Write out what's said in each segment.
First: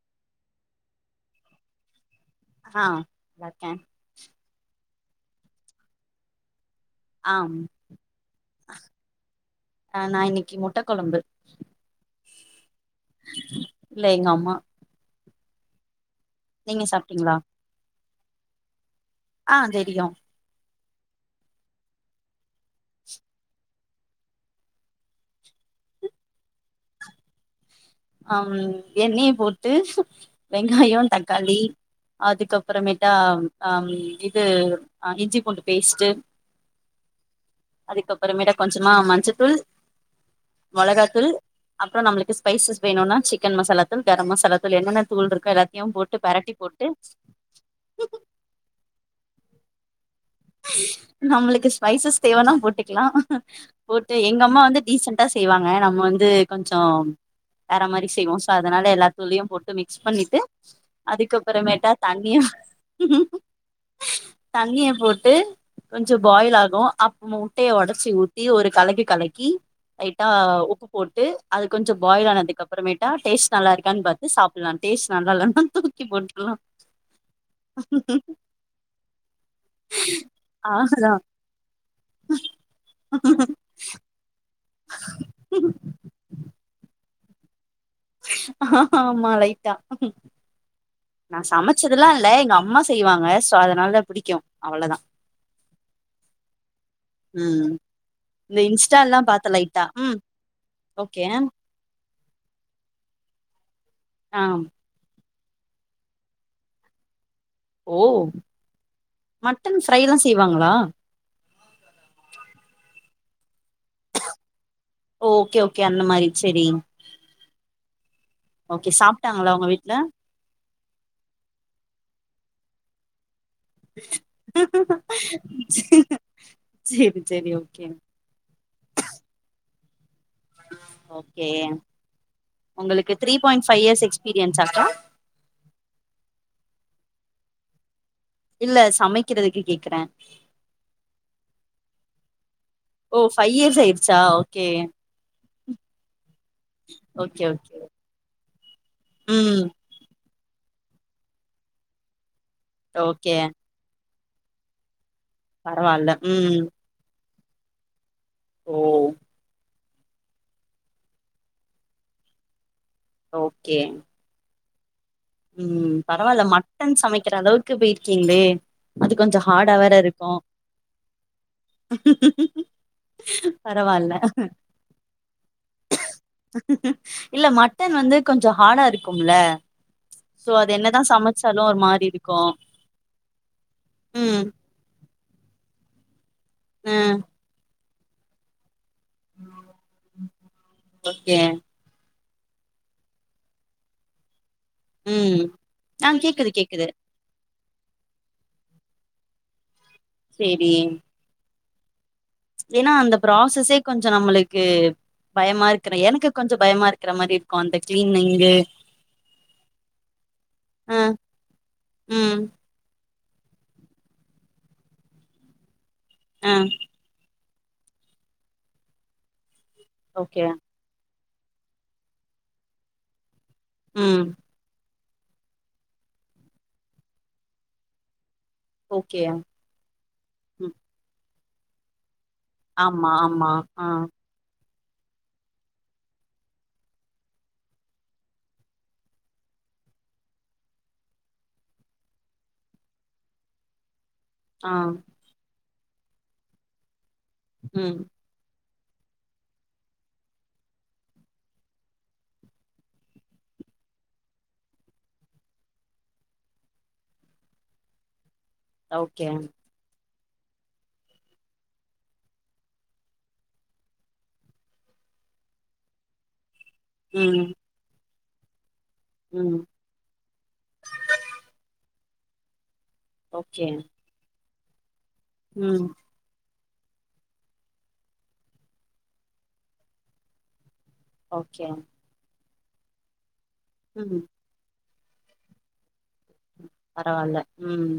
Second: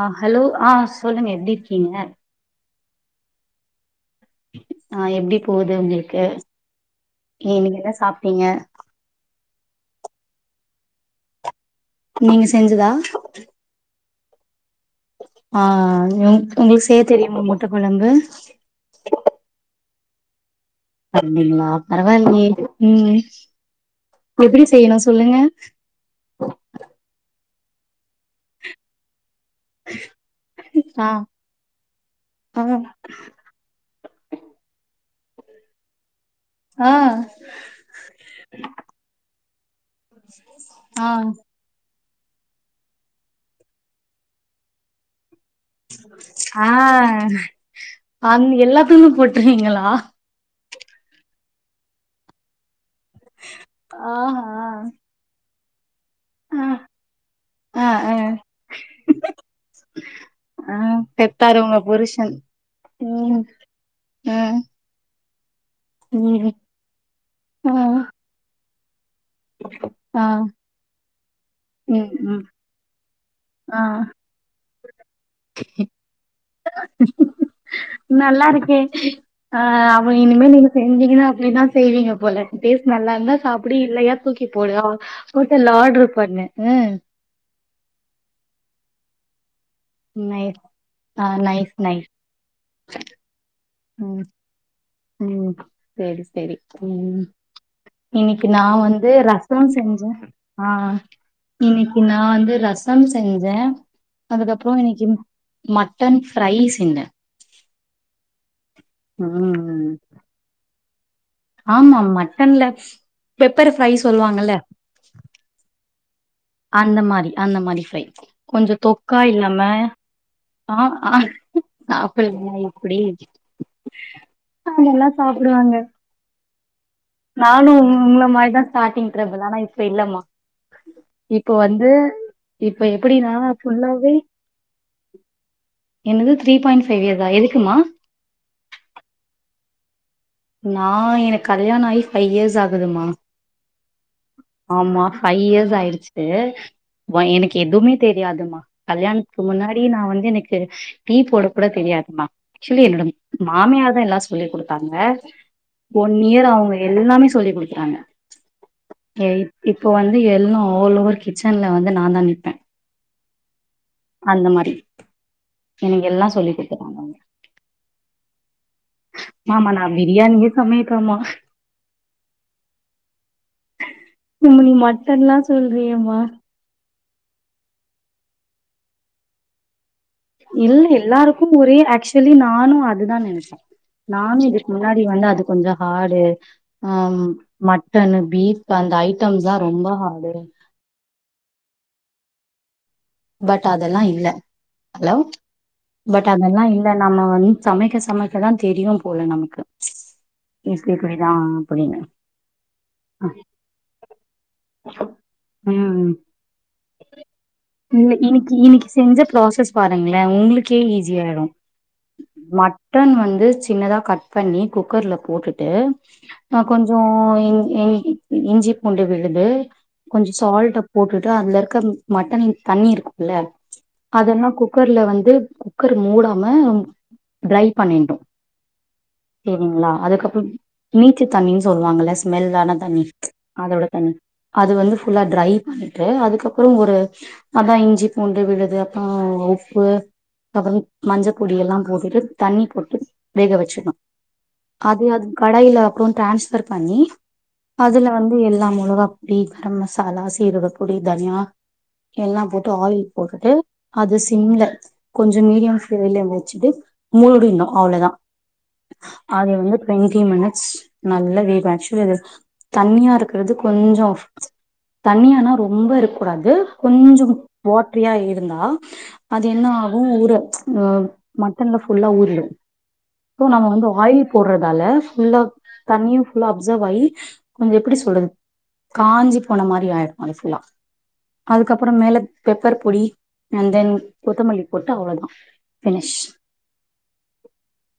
ஆ hello ஆ சொல்லுங்க எப்டி இருக்கீங்க ஆ நல்லாருகே ஆ எப்டி போது உங்களுக்கு ஆம் நீங்க என்ன சாப்ட்டீங்க ஆ நா இன்னைக்கி முட்ட கொழம்பு நீங்க செஞ்சதா இல்ல எங்க அம்மா ஆ நீங்க உங்களுக்கு செய்ய சாப்ட்டீங்களா தெரியுமா முட்ட கொழம்பு ஆ தெரியு அப்டிங்களா பரவாலயே ம் எப்டி செய்யணு சொல்லுங்க ஆம் எண்ணெய போட்டு வெங்காயோ ஆ தக்காளி அதுக்கு ஆ அப்புறமேட்டா ஆ ம் இது ஆ இஞ்சி பூண்டு பேஸ்ட்டு ஆ அதுக்கப்புறமேட்டா கொஞ்சமா மஞ்சத்தூள் ஆ அப்பற நம்மளுக்கு ஸ்பைசஸ் வேணுனா சிக்கன் மசாலா தூள் கரம் மசாலா தூள் என்னென்ன தூள் இருக் ஆ எல்லா தூளும் போட்டுருவிங்களா நம்மளுக்கு ஸ்பைசஸ் தேவனா போட்டுக் கலா போட்டு எங்க ஆஹா அம்மா வந்து டீசண்டா செய்வாங்க நம்ம வந்து ஆ கொஞ்சொ வேற ஆ மாரி ஆ செய்வோ சோ அதனால எல்லா தூள்லயு போட்டு மிக்ஸ் பண்ணிட்டு ஆ பெத்தாரு உங்க அதுக்கப்புறமேட்டா புருஷன் தண்ணியு ம் ம் தண்ணிய போட் டு கொஞ்ச பாயில் ம் ஆகு அப் முட்டய ஆ உடச்சி ஊத்தி ஒரு கலக்கு கலக்கி ஆ லைட்டா உப்பு போட்டு அது கொஞ்ச ம் பாயில் ம் ஆனதுக்குப்பறமேட் ட டேஸ்ட் நல்லா ஆ இருக்கான் பாத்து சாபலா டேஸ்ட் நல்லா இல்லனா தூக்கி போட்டுறலா நல்லா இருக்கே ஆ இனிமே நீங்க அவ்ளதா செஞ்சீங்கன்னா அப்டிதா செய்வீங்க போல டேஸ்ட் நல்லா இருந்தா சாப்டு இல்லையா தூக்கிப் போடு ஹோட்டல்ல ஆட்ரு பண்ணு ம் ஆமா லைட் நைஸ் ஆ நா நைஸ் சமைச்சதுல்லா நைஸ் இல்ல எங்க அம்மா செய்வாங்க சோ அத னால ம் பிடிக்கு அவ ம் சரி சரி ம் ம் இன்னிக்கு இந்த நா வந்து இன்ஸ்டால்லா பாத்த ரசோ லைட்டா செஞ்சே ம் ஆ ஓகே இன்னிக்கு நா நா வந்து ரசம் செஞ்சே ஆ அதுக்கப்புற இன்னிக்கு மட்டன் ஃபிரை செஞ்ச ஓ மட்டன் ஃபிரைல்லா செய்வாங்களா ஆமா மட்டன்ல பெப்பர் ஃப்ரை சொல்லுவாங்கல ஓ ஓகே ஓகே அந்த மாரி செரி அந்த மாரி அந்த மாரி ஃபிரை கொஞ்சொ ஓகே தொக்கா சாப்ட்டாங்களா இல்லாம உங்க வீட்ல ஆ ஆ அப்படி லா எப்டி [inaudible] செரி நானு ஓகே உங்கள மாரிதா ஸ்டார்டிங் ட்ரபிள் ஆனா இப்ப இல்லம்மா ஓகே இப்போ வந்து இப்ப உங்களுக்கு எப்படி த்ரீ நானா பாயிண்ட் ஃபைவ் இயர்ஸ் ஃபுல்லாவே எக்ஸ்பீரியன்ஸ் ஆக்கா என்னது த்ரீ பாயிண்ட் ஃபைவ் இயர்ஷா எதுக்குமா இல்ல சமைக்கிறதுக்கு கேக்குற ஃபை இயர்ஸ் ஆகுதுமா ஓ ஃபைவ் இயர்ஸ் ஆயிடுச்சா ஓகே ஆமா ஃபைவ் இயர் இது ஆயிடுச்சு ஓகே பையனுக்கு ஓகே எதுவுமே தெரியாதுமா கல்யாணத்துக்கு ம் முன்னாடி நான் வந்து எனக்கு செரி டீ போட கூட தெரியாதுமா ஆக்சுவலி என்னோட ஓகே மாமியா தான் எல்லாம் சொல்லி் கொடுத்தாங்க பரவால்ல ஒன் இயர் ம் அவுங்க எல்லாமே சொல்லிக் குடுத்துத்தாங்க ஓ ம் இப்போ வந்து எல்லாம் ஆல் ஓவர் கிச்சன்ல வந்து நான் தான் நிப்பேன் ஓகே ம் எனக்கு எல்லா பரவால்ல சொல்லி மட்டன் குடுத்துட்டாங்க அவங்க சமைக்கிற அளவுக்கு போயிருக்கீங்களே அது கொஞ்சம் மாமா நா ஹார்டாவேர இருக்கும் பிரியாணியே சமைப்பேமா ம் ம் ம் ம் இதுல நீங்க மட்டன்ல்லாம் சொல்றீங்கம்மா இல்ல மட்டன் வந்து கொஞ்சம் ஹார்டா இருக்கும்ல சோ அது இல்ல என்னதா எல்லாருக்கும் சமைச்சாலு ஒரே ஒரு மாரி ஆக்சுவலி இருக்கு நானும் அதுதான் நனைச்சேன் ம் நானும் இதுக்கு முன்னாடி வந்து அது கொஞ்சம் ஹார்டு அ மட்டன் பீப் இப்ப அந்த ஐட்டம்ஸ் தான் ரொம்ப ஹார்ட் ஓகே பட் அதெல்லாம் இல்ல ஹலோ ம் ஆ பட் கேக்குது அதெல்லாம் கேக்குது இல்ல நாம வந்து சமைக்க சமைக்கதான் தெரியும் போல நமக்கு சேரி இப்பிடி இப்பிடிதான் அப்பிடின்னு ஏன்னா அந்த ப்ராசஸே கொஞ்சம் நம்மளுக்கு பயமா இருக்குது ம் எனக்கு கொஞ்சம் பயமா இருக்கிற மாரி இருக்கும் அந்த இல்ல கிளீனிங்கு இன்னிக்கு இன்னிக்கு செஞ்ச ப்ராசஸ் பாருங்களே உங்களுக்கே அ ஈஸியாயிடும் ம் மட் மட்டன் வந்து சின்னாத கட் பண்ணி குக்கர்ல போட்டுட்டு அ கொஞ்சம் இஞ்சி பூண்டு விழுது கொஞ்சம் ஓகே சால்ட்ட போட்டுட்டு அதுல இருக்க மட்டன் தண்ணி இருக்கும்ல்ல ம் அதெல்லாம் குக்கர்ல வந்து வந்து குக்கர் மூடாம டிரை பண்ணினோம் ஓகே சரிங்களா அதுக்கப்பறம் ம் நீச்ச தண்ணின்னு சொல்லுவாங்கல ஸ்மெல் ஆன தண்ணி ஆமா ஆமா அததுோட ஆ தண்ணி அது வந்து ஃபுல்லா டிரை பண்ணிட்டு அதுக்கப்பற ஒரு அதா இஞ்சி பூண்டு விழுது அப்பறோ உப்பு அப்பற மஞ்ச பொடிய எல்லா போட்டுட்டு தண்ணி போட்டு வேக வச்சுடுவ ஆ அது அது கடையில அக்கவுண்ட் டிரான்ஸ்வர் பண்ணி ம் அதுல வந்து எல்லாமே மொளகாப்பொடி கரம் மசாலா சீரகப்பொடி தனியா எல்லா போட்டு ஆவி போட்டுட்டு அது சிம்ல கொஞ்ச மீடியம் ஃபிளேம்ல வச்சிட்டு மூடனும் அவ்ளோதா ஓகே அத வந்து [unintelligible] த்தீரி மினிட்ஸ் நல்லா வேக வச்சி அது தண்ணியா இருக்கறது கொஞ்ச தண்ணியானா ரொம்ப இருக்கக்கூடாது கொஞ்ச ம் வாஅட்ரியா இருந்தா அது ம் என்ன ஆகும் ஊற ச் மட்டன்ல ஃபுல்லா ஊறிடு அப்போ நம்ம ஓகே வந்து ஆயில் போடறதாலா ஃபுல்லா ம் தண்ணியு ஃபுல்லா ஆப் அப்சர்வாய் கொஞ்ச இப்பிடி சொல்றது காஞ்சி போன மாரி ஆயிடு அது ஃபுல்லா ஓகே அதுக்கப்பற மேல பெப்பர் பொடி அண் தென் ம் கொத்தமல்லி பொட் அவ்வளோதா ஃபினிஷ் பரவாயில்ல ம்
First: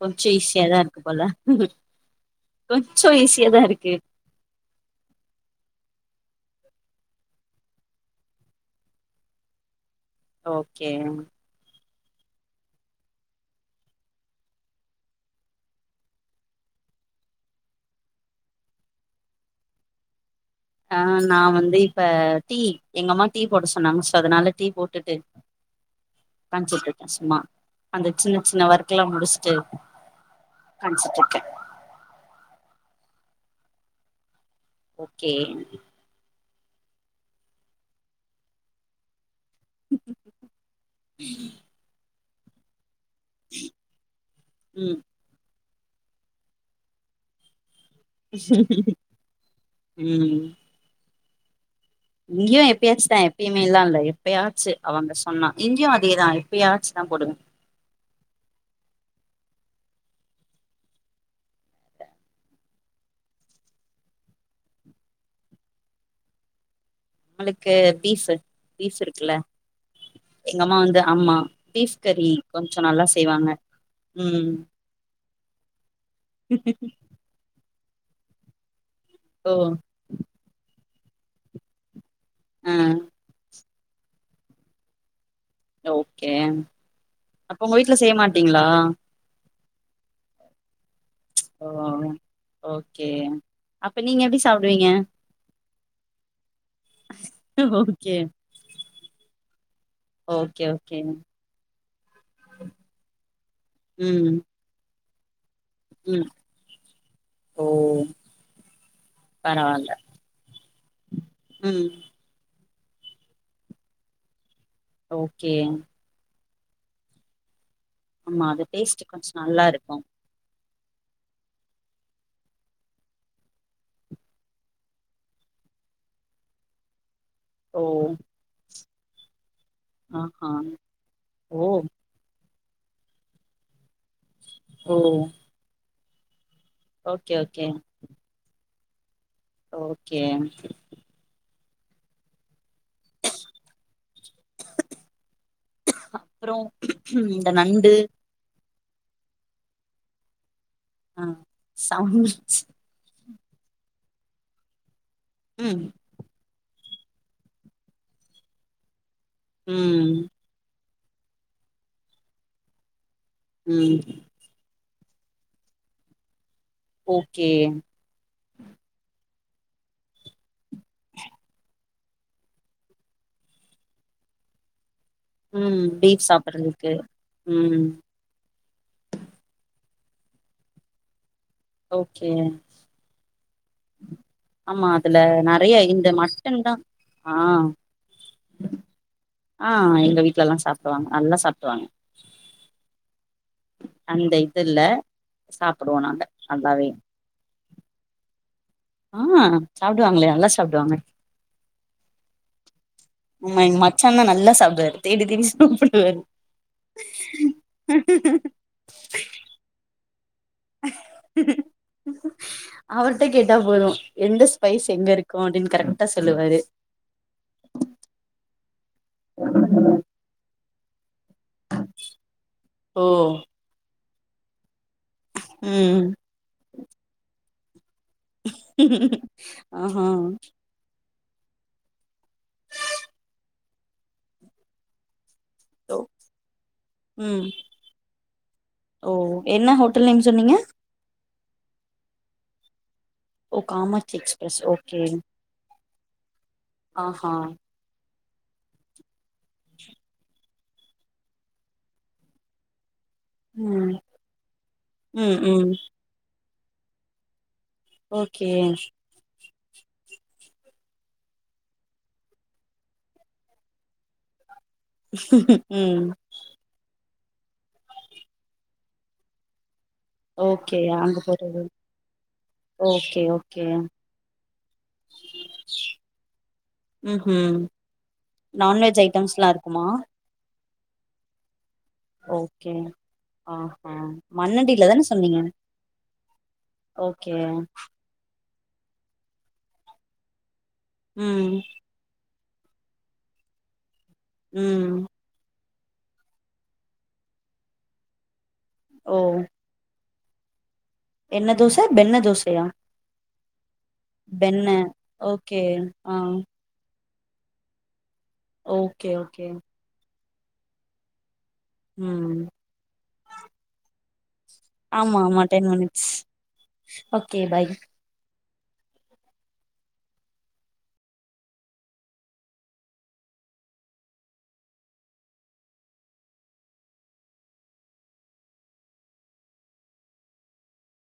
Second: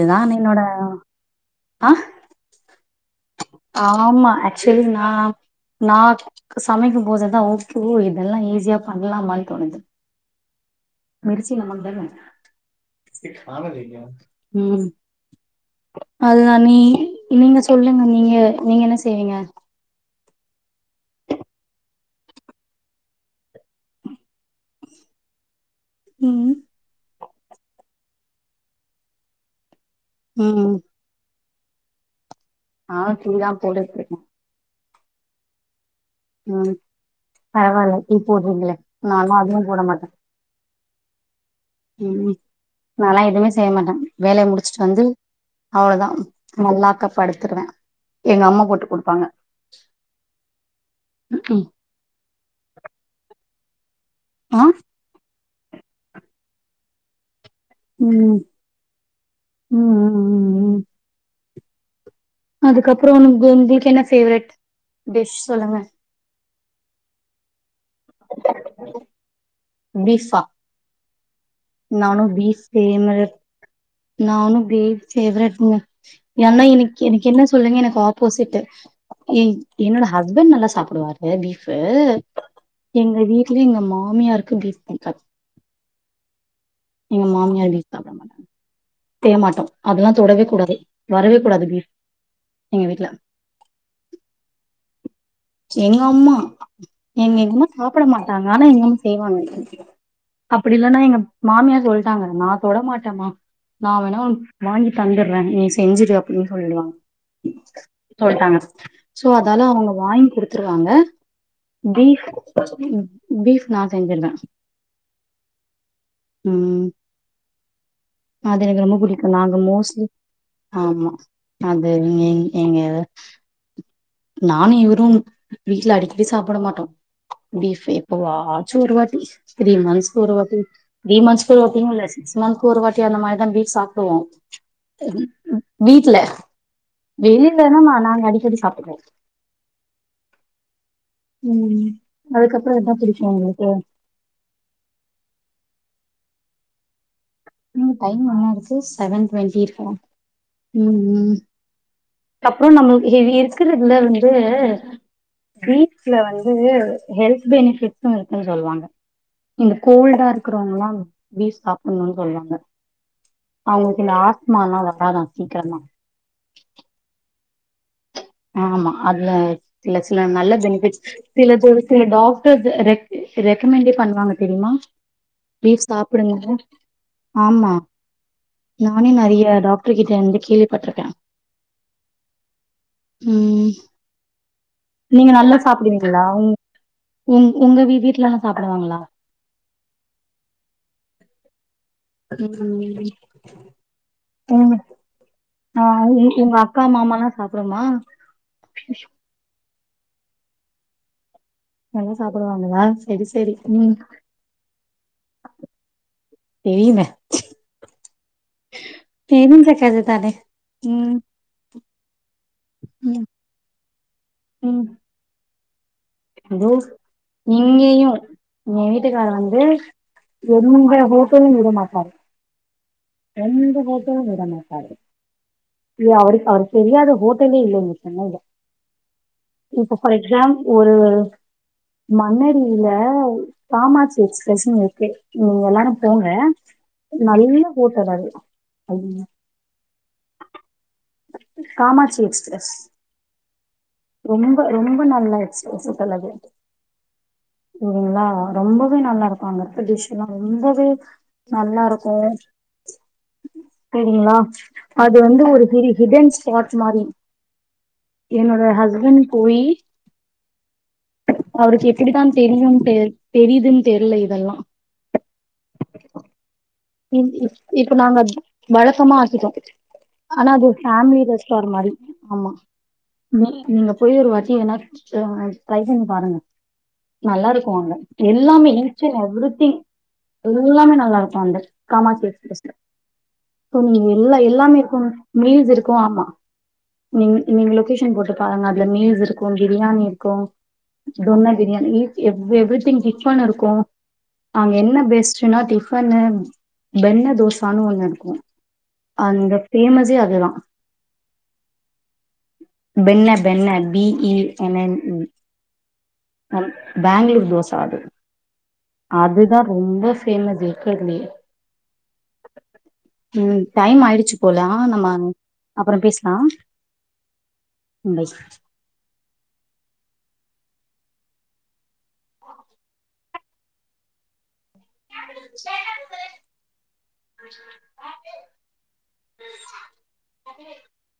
கொஞ்ச என்னோட ஈசியாதா இருக்கு போல ம் ம் ஆ கொஞ்ச ஈஸியாதா இருக்கு செரி நா நா சமைக்கும் போதுதா உ ஓ இதெல்லா ஈஸியா பண்ணலாமான்னு தோணுது ஓகே மிர்ச்சி [inaudible] ம் அதுதா நீ நீங்க சொல்லுங்க நீங்க நீங்க என்ன செய்வீங்க ஆ நா வந்து இப்ப டீ எங்கம்மா டீ போட சொன்னாங்க சோ அதனால டீ போட்டுட்டு ம் [unintelligible] சும்மா அந்த சின்ன சின்ன ஒர்க்லா முடிச்சிட்டு ம் உக்காஞ்சிட்ருக்கே ஆ டீ தா போட்டுருக்கே ஓகே இ பரவால்ல டீ போட்றீங்களே நாலா அதுவும் போட மாட்ட ம் நாலா எதுவுமே செய்ய மாட்ட வேலைய முடிச்சுட்டு ம் வந்து அவ்ளொதா மால்லாக்க படுத்துருவ எங்க அம்மா போட்டு குடுப்பாங்க ம்ம் இங்கியு எப்பயாச்சு தா எப்பய்மேல்லா இல்ல ஆ எப்பயாச்சு அவங்க சொன்னா இங்கியு அதேதா எப்பயாச்சு தா போடுவ ம் ம் ம் ம் ம் அதுக்கப்றோ [unintelligible] வீட்ல என்ன ஃபேவரட் டிஷ் சொல்லுங்க நம்மளுக்கு பீஃபு பீஃப் இருக்குல்ல பீஃபா ஆம்மா பீஃப் நானு கரி பீஃப் கொஞ்சொ நல்லா ஃபேவரட் செய்வாங்க ம் நானு பீஃப் ஃபேவரெட்ங்க ஏன்னா இன்னிக்கி எனக்கு என்ன சொல்லுங்க எனக் பாப்போசிட்டு ஓ என்னோட ஹஸ்பண்ட் நல்லா சாப்புடுவாரு பீஃப்வு ஆ எங்க வீட்ல எங்க மாமியாருக்கு பீஸ் புடிக்காத் ஓகே அப்ப உங்க வீட்ல செய்ய மாட்டீங்களா தேமாட்டோ அதெல்லா தொடவே கூடாது வரவே கூடாது ஓ பீஃப் எங்க வீட்ல ஓகே அப்ப நீங்க எப்டி சாப்டுவீங்க எங்க அம்மா எங் எங்கம்மா சாப்புட ஓகே மாட்டாங்க ஆனா எங்கம்மா செய்வாங்க ஓகே அப்புடி ஓகே இல்லன்னா எங்க மாமியார் சொல்டாங்க நா தொட மாட்டேமா நா வேணா ம் வாங்கி தந்துற்ற நீ செஞ்சுடு ம் அப்டினு சொல்லுவாங்க ஓ சொல்லிட்டாங்க சோ அதால பரவால்ல அவங்க வாங்கி குடுத்துருவாங்க ம் பீஃப் பீஃப் நா செஞ்சுடுவ ஓகே ம் ஆமா அது எனக்கு ரொம்ப டேஸ்ட் கொஞ்சோ புடிக்கு நாங்க நல்லா இருக்கு மோஸ்ட்லி ஆமா அது எங் எங்க நானு இவரு வீட்டுல அடிக்கடி சாப்புட மாட்டோ ஓ பீஃப் எப்ப வா சு ஒருவாட்டி திரி மந்த்ஸ் ஒரு ஆஹா வாட்டி திரி மந்த்ஸ் ஒரு ஓ வாட்டி கூட இல்ல சிக்ஸ் மந்த்ஸ் ஒரு வாட்டி அந்த மாரிதான் பீஃப் சாப்புடுவோ ஓ வீட்ல ஓகே வெளில ஓகே நா நாங்க அடிக்கடி சாப்புடுவோ ஓகே ம் அதுக்கப்றோ என்ன புடிக்கு உங்குளுக்கு அப்றோ இந்த நண்டு டைம் என்ன இருக்கு செவன் டுவன்டி இருக்கு ம் ஆ ம் சவுண்ட் அப்றோ நம்மளுக்கு ஹெவி கிருகுல வந்து ம் பீச்ல வந்து ஹெல்த் பெனிபிட்ஸ்சு இருக்குன்னு சொல்லுவாங்க இந்த ம் கோல்டா இருக்குறவுங்களா பீஃப் சாப்புட்னுன்னு சொல்லுவாங்க ம் அவங்களுக்கு இந்த ஆஸ்துமால்லா வ ராதா சிக்கிரமா ஓகே ஆமா அதுல இல்ல சில நல்ல பெனிஃபிட்ஸ் சிலது இப்ப ஒரு சில டாக்டர்ஸ் ரெக் ரெக்கமெண்டே பண்ணுவாங்க தெரியுமா ம் பீஃப் சாப்புடுங்க சாப்பட்றதுக்கு ஆமா ம் நானே நறைய டாக் ட்ரு கிட்டந்து கேள்விப்பட்ருக்கேன் ஓகே ம் ஆமா அதுல நீங்க நல்லா நறைய இந்த சாப்பிடுவீங்களா உங் மட்டன் தா உங் ஆ உங்க வீட் வீட்லல்லா சாப்புடுவாங்களா ஆ எங்க வீட்லல்லா சாப்புடுவாங்க நல்லா சாப்புடுவாங்க ம் அந்த இது ம் இல்ல ஆ சாப்டுவோ நாங்க எ எங்க அக்கா நல்லாவே மாமால்லா சாப்புடுமா ஆ சாப்டுவாங்களே நல்லா சாப்டுவாங்க நல்லா சாப்பிடுவாங்களா சரி சரி அமா எங்க ம் மச்சான் தா நல்லா சாப்டுவாரு தேடி தேடி சாப்பிடுவாரு இனிமே [unintelligible] செஞ்சு தாரே [inaudible] அவர்ட்ட ம் கேட்டா போது எந்த ஸ்பைஸ் எங்க இருக்கு அப்டின்னு கரெக்டா சொல்லுவாரு தோ இங்கேயு எங்க வீட்டுக்கார வந்து எந்த தேயு விடமாட்டாரு ஓ எந்த ஹோட்டலு விட மாட்டாரு ம் இல்ல அவருக் அவருக்கு தெரியாத ஹோட்டல்லே இல்லைங்க இப்ப ஆஹா ஃபார் எக்ஸாம்ப் ஒரு மன்னடியில காமாட்சி எக்ஸ்பிரஸ்ஸுன்னு இருக்கு நீங்க எல்லாரு ஓ போங்க நல்ல ம் ஹோட்டல் அது ஓ அமா என்ன ஹோட்டல் நேம் சொன்னீங்க காமாட்சி எக்ஸ்பிரஸ் ஓ காமாட்சி ரொம்ப எக்ஸ்பிரஸ் ரொம்ப நல்லா எக்ஸ்பிரஸ் ஹோட்டல் அது ஆஹ்ஹா அங்க ரொம்பவே நல்லா இருக்கு அங்க இருக்க டிஷ் எல்லா ரொம்பவே நல்லா இருக்கு ம் சேரிங்களா அது ம் வந்து ஒரு ம் பெரிய ஹிட்டன் ஸ்பாட் மாரி ஓகே என்னோட ஹஸ்பண்ட் போயி அவருக்கு எப்டித்தா தெரியுன்ட்டு தெரியுதுன்னு தெரில இதெல்லா [inaudible] உம் இம் இப் இப்ப நாங்க வழக்கமா ஆக்கிட்டோ ஆனா அது ஓகே அங்க ஃபேமிலி போறது ரெஸ்டார் மாரி ஆமா ஓகே நீ ஓகே நீங்க போயு ஒரு வாட்டி என்னா என்ன ட்ரை பண்ணி பாருங்க ம் நல்லா ம் இருக்கு அங்க எல்லாமே நான்வெஜ் ஈச் அண்ட் ஐட்டம்ஸ்லா எவ்ரி திங் இருக்குமா எல்லாமே இல்லாம நல்லா இருக்கு அந்த காமாட்சி எக்ஸ்பிரஸ்ல ஓகே ஆஹா நீங்க எல்லா எல்லாமே மண்ணடில இருக்கு தான சொன்னீங்க மீல்ஸ் இருக்கு ஆமா நீங் ஓகே நீங்க லொக்கேஷன் போட்டு பாருங்க அதுல மீஸ் இருக்கு பிரியாணி இருக்கு ம் துன்ன பிரியாணி எக் [unintelligible] டிஃபன் இருக்கு அங்க ம் என்ன பெஸ்ட்னா டிஃபன்னு பெண்ணு தோசான்னு ஒண்ணு இருக்கு ஓ அந்த பேஃபஸே அதுதா என்ன தோசைபென்ன தோசையா பெண்ண பெண்ண B E benne N N okay ஆ அ பேங்களூர் தோசா அது ஓகே ஓகே அதுதா ரொம்ப ஃபேமஸ் இருக்கதுலயே ம் ம் டைம் ஆயிடு போலா நம்ம ஆமா ஆமா டென் அப்புறோ மினிட்ஸ் பேச்லா ஓகே பாய் பய் [unintelligible] அ